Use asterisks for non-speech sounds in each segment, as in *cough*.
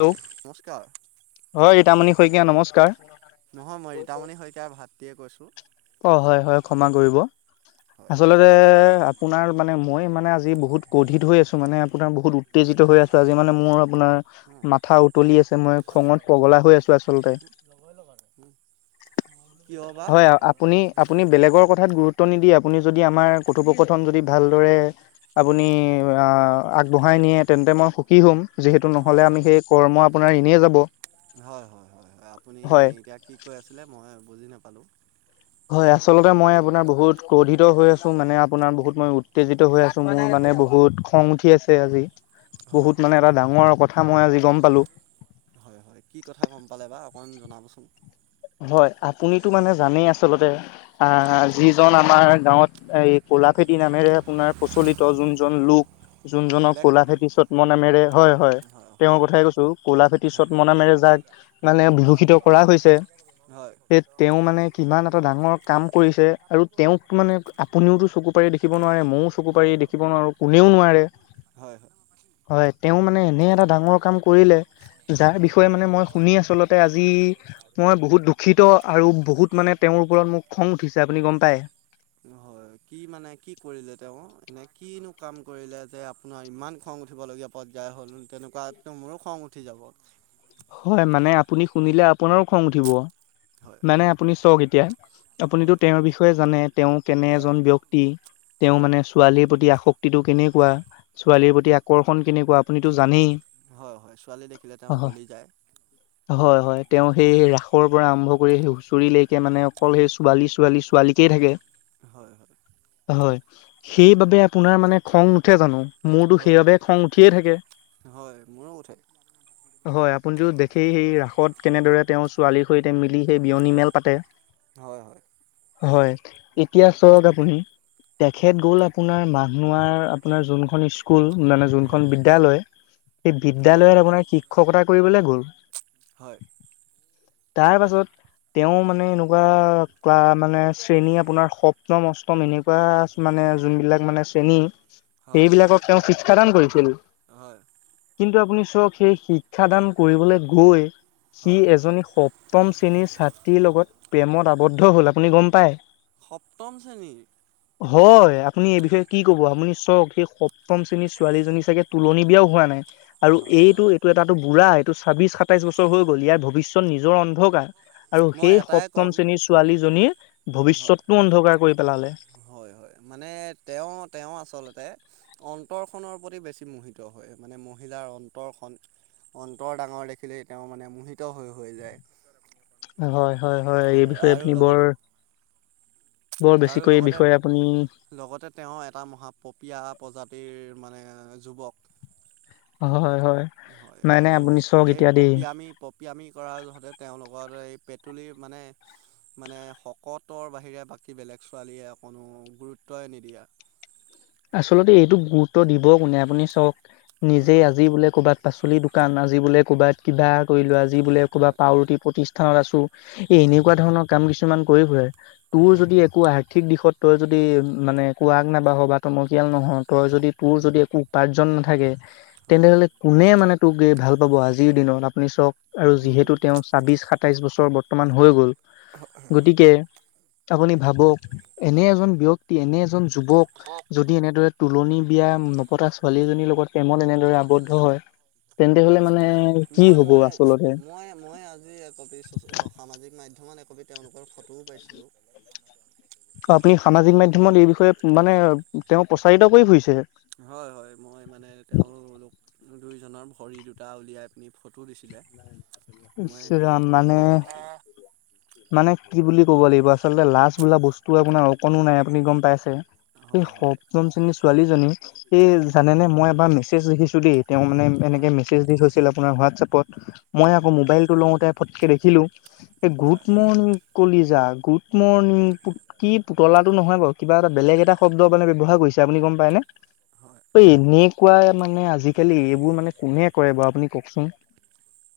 Hello নমস্কাৰ হয় ৰীতামণি শইকীয়া নমস্কাৰ নহয় মই ৰীতামণি শইকীয়াৰ ভাতটিয়ে কৈছোঁ অ হয় হয় ক্ষমা কৰিব হয় আচলতে আপোনাৰ মানে মই মানে আজি বহুত ক্ৰুধিত হৈ আছো মানে আপোনাৰ বহুত উত্তেজিত হৈ আছো আজি মানে মোৰ আপোনাৰ অ', মাথা উতলি আছে অ মই খঙত পগলা হৈ আছোঁ আচলতে এছ লগাই লগাই আৰু কিয় বা হয় আপুনি আপুনি বেলেগৰ কথাত গুৰুত্ব নিদি আপুনি যদি আমাৰ কথোপকথন যদি ভালদৰে আপুনি আগবঢ়াই নিয়ে তেন্তে মই সুখী হ'ম যিহেতু নহ'লে হয় আমি হয় সেই কৰ্ম আপোনাৰ এনেই যাব হয় হয় হয় হয় আপুনি হয় এতিয়া কি কৈ আছিলে মই বুজি নাপালোঁ হয় আচলতে মই আপোনাৰ বহুত ক্ৰধিত হৈ আছো মানে আপোনাৰ বহুত মই উত্তেজিত হৈ আছো মোৰ মানে বহুত খং উঠি আছে আজি হয় বহুত মানে এটা ডাঙৰ কথা মই আজি গম পালো হয় হয় কি কথা গম পালে বা অকণমান জনাবচোন হয় আপুনিতো মানে জানেই আচলতে আহ যিজন আমাৰ গাঁৱত এই কলাফেতি নামেৰে আপোনাৰ প্ৰচলিত যোনজন লোক জোনজনক ব্লেক কলা ফেটি ভেটি চত্ম নামেৰে হয় হয় তেওঁৰ হয় কথাই হয় কৈছো কলা ভেটি হয় চত্ম নামেৰে যাক মানে বিভূষিত কৰা হৈছে হয় হেত- তেওঁ মানে কিমান এটা ডাঙৰ কাম কৰিছে আৰু তেওঁক মানে আপুনিওটো চকু পাৰে দেখ দেখিব নোৱাৰে ময়ো চকু হয় হয় পাৰি দেখিব নোৱাৰো কোনেও নোৱাৰে হয় হয় হয় তেওঁ মানে এনে এটা ডাঙৰ কাম কৰিলে যাৰ বিষয়ে মানে মই শুনি আচলতে আজি মই বহুত দুখিত আৰু বহুত মানে তেওঁৰ ওপৰত মোৰ খং উঠিছে আপুনি গম পায় হয় কি মানে কি কৰিলে তেওঁ এনে কিনো কাম কৰিলে যে আপোনাৰ ইমান খং উঠিবলগীয়া পৰ্যায় হ'ল তেনেকুৱাতো মোৰো খং উঠি যাব হয় মানে আপুনি শুনিলে আপোনাৰো খং উঠিব হয় মানে আপুনি চাওক এতিয়া আপুনিতো হয় তেওঁৰ বিষয়ে জানে তেওঁ কেনে হয় এজন ব্যক্তি তেওঁ হয় মানে ছোৱালীৰ প্ৰতি আসক্তিটো কেনেকুৱা হয় হয় ছোৱালীৰ প্ৰতি আকৰ্ষণ কেনেকুৱা আপুনিতো জানেই অ' হয় ছোৱালী দেখিলে তেওঁ গলি যায় হয়-হয় তেওঁ সেই ৰাসৰ পৰা আৰম্ভ কৰি সেই হুঁচৰিলৈকে মানে অকল সেই ছোৱালী-ছোৱালী-ছো ছোৱালীকেই থাকে হয় হয় হয়, সেইবাবে আপোনাৰ মানে খং নোঠে জানো মোৰতো হয় সেইবাবে খং উঠিয়ে থাকে হয় মোৰো উঠৈ হয় আপোনিতো দেখেই সেই ৰাসত কেনেদৰে তেওঁৰ ছোৱালীৰ সৈতে মিলি সেই বিয়নী মেল পাতে হয় হয়। হয় এতিয়া চাওক আপুনি তেখেত গ'ল আপোনাৰ মাঘনোৱাৰ আপোনাৰ যোনখন স্কুল মানে হয় যোনখন বিদ্যালয় সি হয় বিদ্যালয়ত আপোনাৰ শিক্ষকতা কৰিবলে গ'ল। *unintelligible* তাৰপাছত তেওঁ মানে এনেকুৱা ক্লা মানে শ্ৰেণী আপোনাৰ সপ্তম, অষ্টম এনেকুৱা মানে যোনবিলাক মানে শ্ৰেণী, হয় সেইবিলাকক তেওঁ শিক্ষা দান কৰিছিল। হয় কিন্তু আপুনি চক সেই শিক্ষাদান কৰিবলৈ গৈ সি, হয় এজনী সপ্তম শ্ৰেণীৰ ছাত্ৰীৰ লগত প্ৰেমত আৱদ্ধ হ'ল, আপুনি গ'ম পাই? তম শ্ৰেণীৰ। হয়। আপুনি এই বিষয়ে কি কব? আপুনি চওঁক সেই সপ্তম শ্ৰেণীৰ ছোৱালীজনী চাগে তুলনি বিয়াও হোৱা নাই, আৰু হয় এইটো, হয় এইটো এটা তাতো বুঢ়া এইটো ছাব্বিশ, সাতাইছ বছৰ হৈ গ'ল। ইয়াৰ ভৱিষ্যত নিজৰ অন্ধকাৰ। আৰু মই সেই এটাই সপ্তম ক'ম শ্ৰেণীৰ ছোৱালীজনীৰ ভৱিষ্যতটো অন্ধকাৰ কৰি পেলালে। এই মানে তেওঁ, তেওঁ আচলতে অন্তৰ খনৰ প্ৰতি বেছি মোহিত হয়, মানে মহিলাৰ অন্তৰখন অন্তৰ ডাঙৰ দেখিলেই, তেওঁ মানে মোহিত হৈ হৈ যায়। হয়, হয়, হয়। এই বিষয়ে আৰু আপুনি বৰ লগতে বৰ আৰু বেছিকৈ এই লগতে বিষয়ে আপুনি লগতে তেওঁ এটা মহা পপীয়া প্ৰজাতিৰ মানে যুৱক। হয়, হয়, হয়। এ নাই নাই আৰু আপুনি চাওক এই এতিয়া দেই পপিয়ামি পপিয়ামি কৰা হঁতে তেওঁলোকৰ এই পেটুলি মানে মানে শকতৰ বাহিৰে বাকী বেলেগ ছোৱালীয়ে অকনো গুৰুত্বই নিদিয়ে। আচলতে এইটো গুৰুত্ব দিব কোনে, আপুনি চাঁওক হয় নিজেই আজি বোলে ক'ৰবাত পাচলি দোকান, আজি বোলে ক'বাত কিবা কৰিলো আজি বোলে হয় ক'বাত পাউৰুটি প্ৰতিষ্ঠানত আছোঁ। এই হয় এনেকুৱা ধৰণৰ কাম কিছুমান কৰি ফুৰে। তোৰ হয় যদি একো আৰ্থিক দিশত তই যদি মানে একো আগ নেবাহ বা টমকিয়াল নহ, তই যদি তোৰ হয় যদি একো উপাৰ্জন নাথাকে হয় তেনেহ'লে কোনে মানে তোক এই ভাল পাব আজিৰ দিনত আপুনি চক আৰু উম যিহেতু তেওঁৰ ছাব্বিশ- সাতাইশ বছৰ বৰ্তমান হৈ গ'ল। গতিকে আপুনি ভাবক। এনে এজন ব্যক্তি এনে এজন যুৱক যদি এনেদৰে তুলনী বিয়া নপতা ছোৱালী এজনীৰ লগত প্ৰেমত এনেদৰে আৱদ্ধ হয়। তেন্তে হ'লে হয় মানে কি মই হব মই, আচলতে মই, মই আ আজি একপি, অ', সামাজিক মাধ্যমত একপি তেওঁলোকৰ ফটোও পাইছিলো। আপুনি সামাজিক মাধ্যমত এই বিষয়ে মানে, তেওঁ প্ৰচাৰিত কৰি ফুৰিছে। হয়, হয়, মই মানে তেওঁলোক দুইজনৰ ভৰি দুটা উলিয়াই পিনে ফটো দিছিলে। মই সেই, ইছৰাম ফটো মানে কপি পাইছো। মানে কি বুলি ক'ব লাগিব? আচলতে লাজ বোলা বস্তু আপোনাৰ অকণো নাই আপুনি গ'ম পাইছে? সেই হয় হয় সপ্তম শ্ৰেণী ছোৱালীজনী এই জানানে, মই এবাৰ মেছেজ দেখিছো দেই, তেওঁ মানে এনেকে হয় মেছেজ দি থৈছিল আপোনাৰ হোৱাটছাপত মই হয় আকৌ মোবাইল টো লওঁতে ফটকে দেখিলো এই গুৰু হয় গুড মৰ্ণিং কলিজা, গুড মৰ্ণিং কু কি পুতলাটো নহয় বাৰু, কিবা এটা বেলেগ এটা শব্দ মানে ব্যৱহাৰ কৰিছে আপুনি গম পায়নে? হয় এই এনেকুৱাই মানে আজিকালি এইবোৰ নাম মানে কোনে কৰে বাৰু আপুনি কওকচোন? *inaudible*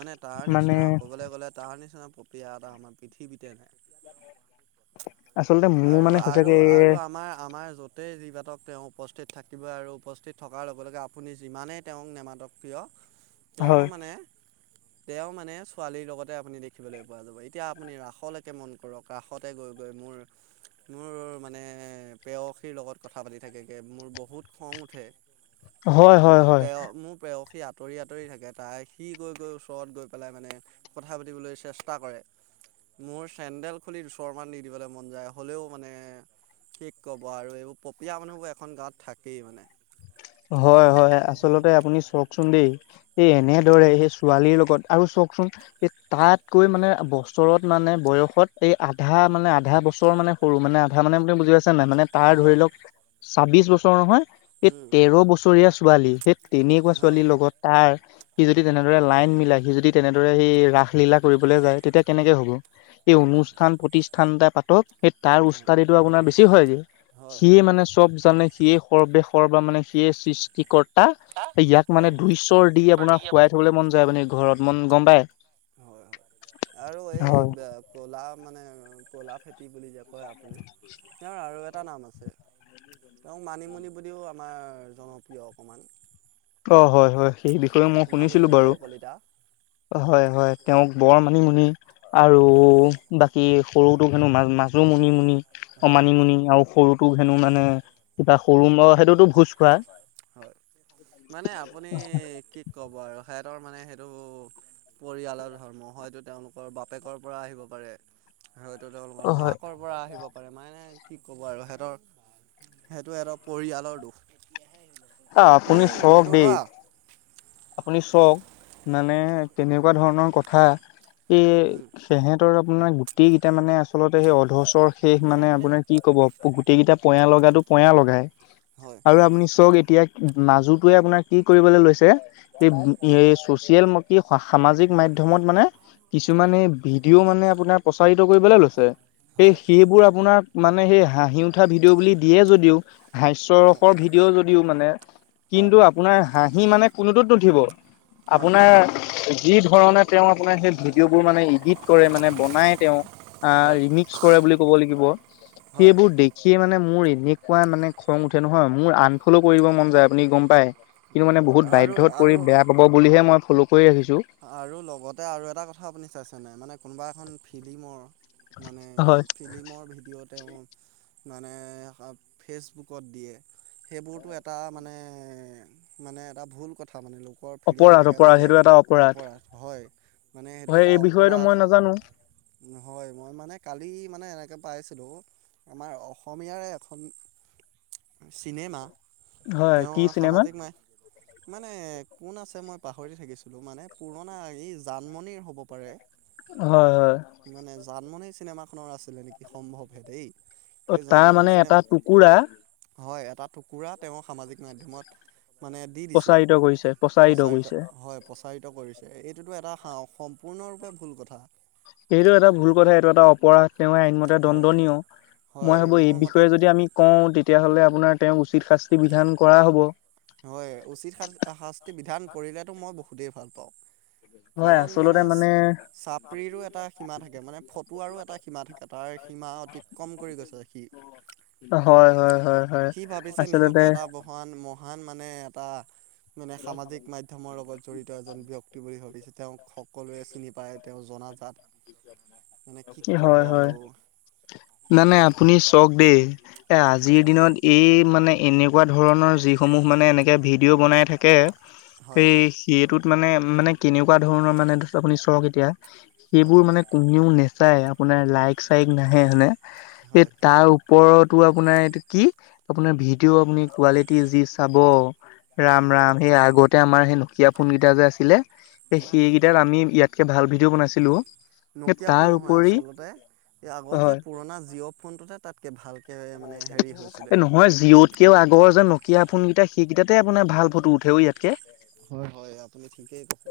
মানে তাৰ মানে নিচিনা ক'বলৈ গ'লে তাৰ নিচিনা পপীয়া এটা আমাৰ পৃথিৱীতে নাই। আচলতে মোৰ আৰু মানে আৰু সঁচাকে আৰু আমাৰ আমাৰ য গোটেই যিবাতক তেওঁ উপস্থিত থাকিবই আৰু উপস্থিত থকাৰ লগে লগে আপুনি যিমানেই তেওঁক নেমাতক কিয় তেওঁ হয় মানে তেওঁ মানে ছোৱালীৰ লগতে আপুনি দেখিবলৈ পোৱা যাব এতিয়া আপুনি ৰাসলৈকে মন কৰক ৰাসতে গৈ গৈ মোৰ মোৰ মানে প্ৰেয়সীৰ লগত কথা পাতি থাকেগৈ মোৰ বহুত খং উঠে। হয় হয় মোৰ হয় প্ৰেয় মোৰ প্ৰেয়সী আঁতৰি আঁতৰি থাকে তাই সি গৈ গৈ ওচৰত গৈ পেলাই মানে কথা পাতিবলৈ চেষ্টা কৰে। মোৰ চেন্ডেল খুলি দুচৰ মান দি দিবলে মন যায় হ'লেও মানে কি ক'ব আৰু এইবোৰ পপিয়া মানুহবোৰ এখন গাঁৱত থাকেই মানে। হয় হয় আচলতে আপুনি চওকচোন দেই এই এনেদৰে সেই ছোৱালীৰ লগত আৰু চোৱকচোন এই তাতকৈ মানে বছৰত মানে বয়সত এই আধা মানে আধা বছৰ মানে সৰু মানে আধা মানে বুজি পাইছে নে নাই মানে তাৰ হয় ধৰি লওঁক, হয় ছাব্বিশ বছৰ নহয় এই উম তেৰ বছৰীয়া ছোৱালী সেই তেনেকুৱা ছোৱালীৰ হয় লগত তাৰ সি যদি তেনেদৰে লাইন মিলাই সি যদি তেনেদৰে সি ৰাসলীলা কৰিবলৈ যায়, তেতিয়া কেনেকে হ'ব। এই হয় অনুষ্ঠান প্ৰতিষ্ঠান এটা পাতক। সেই তাৰ হয় উস্তাদিটো আপোনাৰ বেছি হয় গে, হয় হয় সিয়ে মানে চব জানে সিয়ে সৰ্বে সৰ্বা মানে সিয়ে সৃষ্টিকৰ্তা ইয়াক মানে হয় হয় দুই চৰ দি আপোনাৰ হোৱাই থবলে মন যায় মানে ঘৰত মন গম পায়। হয় হয় আৰু এই হয়। কলা মানে কলা ফেটি বুলি যে হয় আপুনি, তেওঁৰ আৰু এটা নাম আছে। তেওঁক মানিমুনি বুলিও আমাৰ জনপ্ৰিয় অকণমান। অঁ, হয় হয় সেই বিষয়ে মই শুনিছিলো মানিমুনি বাৰু। বৰকলিতা হয় হয় তেওঁক বৰ মানিমুনি আৰু হয় বাকী সৰুটোক হেনো মা মাজো মানি মুুনি অঁ হয় মানি হয় মুুনি আৰু সৰুত টো হেনো মানে কিবা সৰু লৰা সেইটোতো ভোজ খোৱা। হয়, মানে আপুনি কি ক'ব আৰু সেহঁতৰ মানে সেইটো পৰিয়ালৰ ধৰ্ম হয়তো, তেওঁলোকৰ বাপেকৰ পৰা আহিব পাৰে। হয়তো অ তেওঁলোকৰ হয়। মাকৰ পৰা আহিব পাৰে, মানে কি ক'ব আৰু সিহঁতৰ সেইটো সিহঁতৰ পৰিয়ালৰ দুখ। অ আপুনি উম চক সেইটো দেই অতৰা আপুনি চোৱক মানে কেনেকুৱা ধৰণৰ কথা, এই উম তেহেঁতৰ আপোনাৰ গোটেইগিতা মানে আচলতে সেই অধচৰ শেষ মানে আপোনাৰ কি ক'ব গোটেই কেইটাটা পয়া লগাটো পয়া লগাই। হয়। আপোনি চৱক এতিয়া মাজুটোৱে আপোনাৰ কি কৰিবলে লৈছে এই হয় এ চচিয়েল ম কি সামাজিক মাধ্যমত মানে, কিছুমানে ভিডিঅ' মানে আপোনাৰ প্ৰচাৰিত কৰিবলৈ লৈছে, সেই হয় সেইবোৰ আপোনাৰ মানে সেই হাঁহি উঠা ভিডিঅ' বুলি দিয়ে যদিও, হাস্যৰসৰ ভিডিঅ' যদিও মানে হয় কিন্তু আপোনাৰ হাঁহি মানে কোনোটোত নুঠিব, হয় হয় আপোনাৰ যি ধৰণে তেওঁ আপোনাৰ সেই ভিডিঅ'বোৰ মানে ইডিত কৰে মানে বনাই তেওঁ। আঁ হয় ৰিমিক্স কৰে বুলি ক'ব লাগিব, সেইবোৰ দে সিয়ে মানে মোৰ এনেকুৱা মানে খং উঠে নহয়, মোৰ আনফলো কৰিব মন যায় আপুনি গম পাই। উম আৰু আৰু বেয়া পাব বুলিহে মই ফল' কৰি ৰাখিছোঁ আৰু লগতে আৰু এটা কথা আপুনি চাইছে নাই মানে কোনোবা এখন ফিলিমৰ মানে হয় ফিলিমৰ ভিডিঅ হওঁক মানে ফেচবুকত দিয়ে সেইবোৰতো এটা মানে মানে এ এটা ভুল কথা মানে লোকৰ ফ্ৰীম অপৰাধ এনেকে অপৰাধ দিলে সেইটো এটা অপৰাধ হয়, মানে সেইটো হয় এটা এই বিষয়েতো অপৰাধ মই নাজানো হয় মই মানে কালি মানে এনেকে পাইছিলো আমাৰ অসমীয়াৰে এখন চিনেমা হয় কি তেওঁৰ চিনেমা? সামাজিক মাই, মানে কোন আছে মই পাহৰি থাকিলো মানে পুৰণা ই জানমনিৰ হ'ব পাৰে হয় হয় মানে জানমণি চিনেমাখনৰ আছিলে নেকি সম্ভৱহে দেই অ সেই তাৰ জানমণি মানে চিনেমা এটা টুকুৰা হয় এটা টুকুৰা তেওঁ সামাজিক মাধ্যমত মানে দি দিছে, প্ৰচাৰিত কৰিছে প্ৰচাৰিত কৰিছে হয় প্ৰচাৰিত কৰিছে এইটোতো এটা সাহ সম্পূৰ্ণৰূপে ভুল কথা এইটো এটা ভুল কথা, এইটো এটা অপৰাধ, তেওঁ আইনমতে হয় দণ্ডনীয়, মই হয় ভাবো এই মোৰ মতে বিষয়ে যদি আমি কওঁ তেতিয়াহ'লে আপোনাৰ তেওঁক উচিত শাস্তি বিধান কৰা হ'ব হয় উচিত শাস্তি বিধান কৰিলেতো মই বহুতেই ভাল পাওঁ হয় কাৰণ আচলতে মানে চা চাপৰিৰো এটা সীমা থাকে, মানে ফটুৱাৰো এটা সীমা থাকে তাৰ সীমা অতিক্ৰম কৰি গৈছে সি হয় হয় হয় হয়, সি ভাবিছে নিজকে আচলতে এটা মহান মহান মানে এটা মানে সামাজিক মাধ্যমৰ লগত জড়িত এজন ব্যক্তি বুলি ভাবিছে তেওঁক সকলোৱে চিনি পায় তেওঁ জনাজাত, মানে কি ক'ব আৰু নাই নাই আপুনি চক দেই এ হয় আজিৰ দিনত এই মানে এনেকুৱা ধৰণৰ যিসমূহ মানে এনেকে ভিডিঅ' বনাই থাকে হয় সে সেইটোত মানে মানে কেনেকুৱা ধৰণৰ মানে আপুনি চক এতিয়া হয় সেইবোৰ মানে কোনেও নেচায় আপোনাৰ লাইক চাইক নাহে হয়নে এই হয় তাৰ ওপৰতো আপোনাৰ এইটো কি আপোনাৰ ভিডিঅ' আপুনি কোৱালিটি যি চাব হয় ৰাম হয় ৰাম সেই আগতে আমাৰ সেই নকিয়া ফোনকেইটা যে আছিলে, এ হয় সেই কেটাত আমি ইয়াতকে ভাল ভিডিঅ' বনাইছিলোঁ অ নকিয়া ফোন নহয় আচলতে এই আগৰ যে হয় পুৰণা জিঅ' ফোনটোতে তাতকে ভালকে মানে হেৰি হৈছিলে এই নহয় জি'ত কে আগৰ যে নকিয়া ফোন কেইটা সেই কেইটাতে আপোনাৰ ভাল ফটো উঠে অ ইয়াতকে হয় হয় আপুনি ঠিকেই কৈছে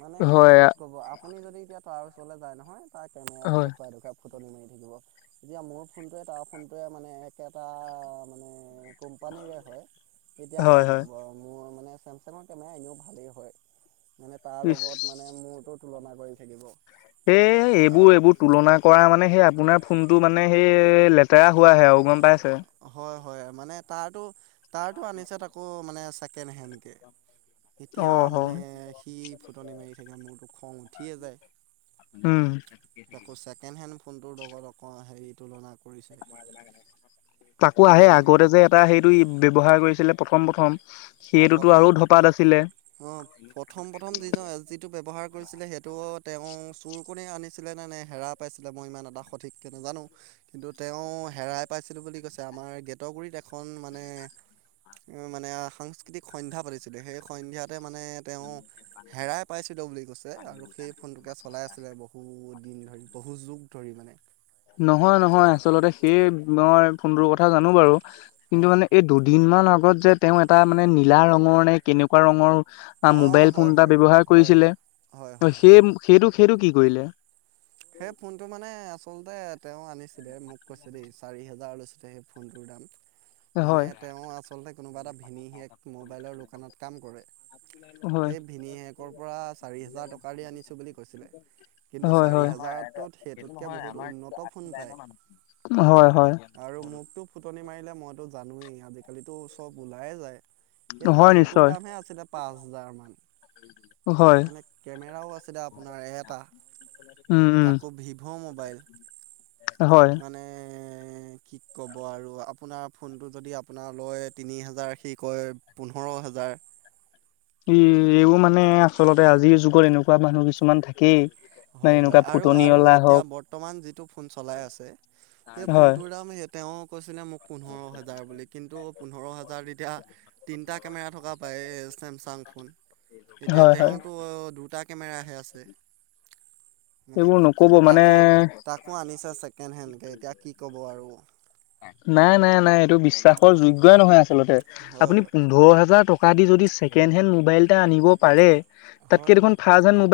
মানে হয় কি ক'ব আপ আপুনি যদি এতিয়া তাৰ ওচৰলে যায় নহয় তাৰ কেমেৰাটো হয় দেখুৱাই দেখুৱাই ফুটনি মাৰি থাকিব এতিয়া মোৰ ফোনটোৱে তাৰ ফোনটোৱে মানে একেটা মানে কোম্পানীৰে হয় তেতিয়া হয় কৈ হয় থাকিব আৰু মোৰ মানে চেমচাঙৰ কেমেৰা এনেও ভালেই হয় মানে তাৰ ইচ লগত মানে মোৰতো তুলনা কৰি থাকিব এ এইবো আৰু এইবোত তুলনা কৰা মানে সেই আপোনাৰ ফোনটো মানে সেই লেতেৰা হোৱাহে আৰু গ'ম পাইছে হয় হয় মানে তাঁৰতটো, তাঁৰটো আনিছে আকৌ মানে ছেকেণ্ড হেণ্ডকে অ এতিয়া মানে হয় সি ফুটনি মাৰি থাকে মূৰটো খং উঠিয়ে যায়। উম। তাকো ছেকেণ্ড হেণ্ড ফোনটোৰ লগত অক হেৰি তুলনা কৰিছে। তাকো বা আহে আগতে যে এটা সেইটো ব্যৱহাৰ কৰিছিলে প্ৰথম প্ৰথম। অ' সেইটোতো প্ৰথম, আৰু ধপাত আছিলে অ'। প্ৰথম প্ৰথম যিজন যিটো ব্যৱহাৰ কৰিছিলে সেইটো তেওঁ চোৰ কণ আনিছিলে নে নে হেৰাপ পাইছিলে মই ইমান এটা সঠিককে নাজানো। কিন্তু তেওঁ হেৰাই পাইছিলো বুলি কৈছে আমাৰ গেটগুৰিত এখন মানে মানে সাংস্কৃতিক সন্ধ্যা পাতিছিলে সেই সন্ধ্যাতে মানে তেওঁ হেৰাই পাইছিলো বুলি কৈছে। আৰু সেই ফোনটোকে চলাই আছিলে বহুদিন ধৰি বহু যুগ ধৰি মানে। নহয় নহয় আচলতে সেই মই ফোনটোৰ কথা জানো বাৰু, কিন্তু হয় মানে এই দুদিন মান আগত যে তেওঁ এটা মানে নীলা ৰঙৰ নে কেনেকুৱা ৰঙৰ। অঁ মোবাইল ফোন হয় এটা হয় ব্যৱহাৰ হয় কৰিছিলে, হয় হয় হয় হয় সেই সেইটো সেইটো কি কৰিলে? সেই ফোনটো মানে আচলতে তেওঁ আনিছিলে মোক কৈছে দেই চাৰি হেজাৰ লৈছিলে সেই ফোনটোৰ দাম। মানে হয় তেওঁ আচলতে কোনোবা এটা ভিনি শেক মোবাইলৰ দোকানত কাম কৰে। হয় সেই ভিনি হেকৰ পৰা চাৰি হাৰ টকা আনিছো বুলি কৈছিলে, কিন্তু হয় চাৰি হয় হাজাৰত সেইটোতকে বহুত উন্নত ফোন পায়। হয় হয় আৰু মোকতো ফুটনি মাৰিলে মইতো জানোৱেই আজিকালিতো চব ওলাই যায়। সেইটো হয় ফোনটোৰ নিশ্চয় দামহে আছিলে পাঁচ হাজাৰ মান। হয় মানে কেমেৰাও আছিলে আপোনাৰ এ এটা। উম উম তাকো ভিভ' মোবাইল, হয় মানে কি ক'ব আৰু আপোনাৰ ফোনটো যদি আপোনাৰ লয় তিনি হেজাৰ সি কয় পোন্ধৰ হেজাৰ। ই এইও মানে আচলতে আজিৰ যুগত এনেকুৱা মানুহ কিছুমান থাকেই। মানে হয় হয় এনেকুৱা আৰু আৰু ফুটনিঅলা এতিয়া হওক বৰ- বৰ্তমান যিটো ফোন চলাই আছে সেই হয় ফোনটোৰ দাম সেই তেওঁ কৈছিলে মোক পোন্ধৰ হেজাৰ বুলি কিন্তু পোন্ধৰ হেজাৰ তেতিয়া তিনিটা কেমেৰা থকা পায়ে চেমচাং ফোন, এতিয়া হয় হয় তেওঁৰতো দুটা কেমেৰাহে আছে। মানে এইবোৰ কি ক'ব নকব মানে তাকো তাকো আনিছে ছেকেণ্ড হেণ্ডকে এতিয়া কি ক'ব আৰু। নাই নাই নাই এইটো বিশ্বাসৰ যোগ্যই নহয় আচলতে, হয় আপুনি হয় পোন্ধৰ হোজাৰ টকা যদি ছেকেণ্ড হেণ্ড মোবাইল এটা আনিব পাৰে, তাতকে হয় দেখোন ফাৰ্ষ হে মবাই-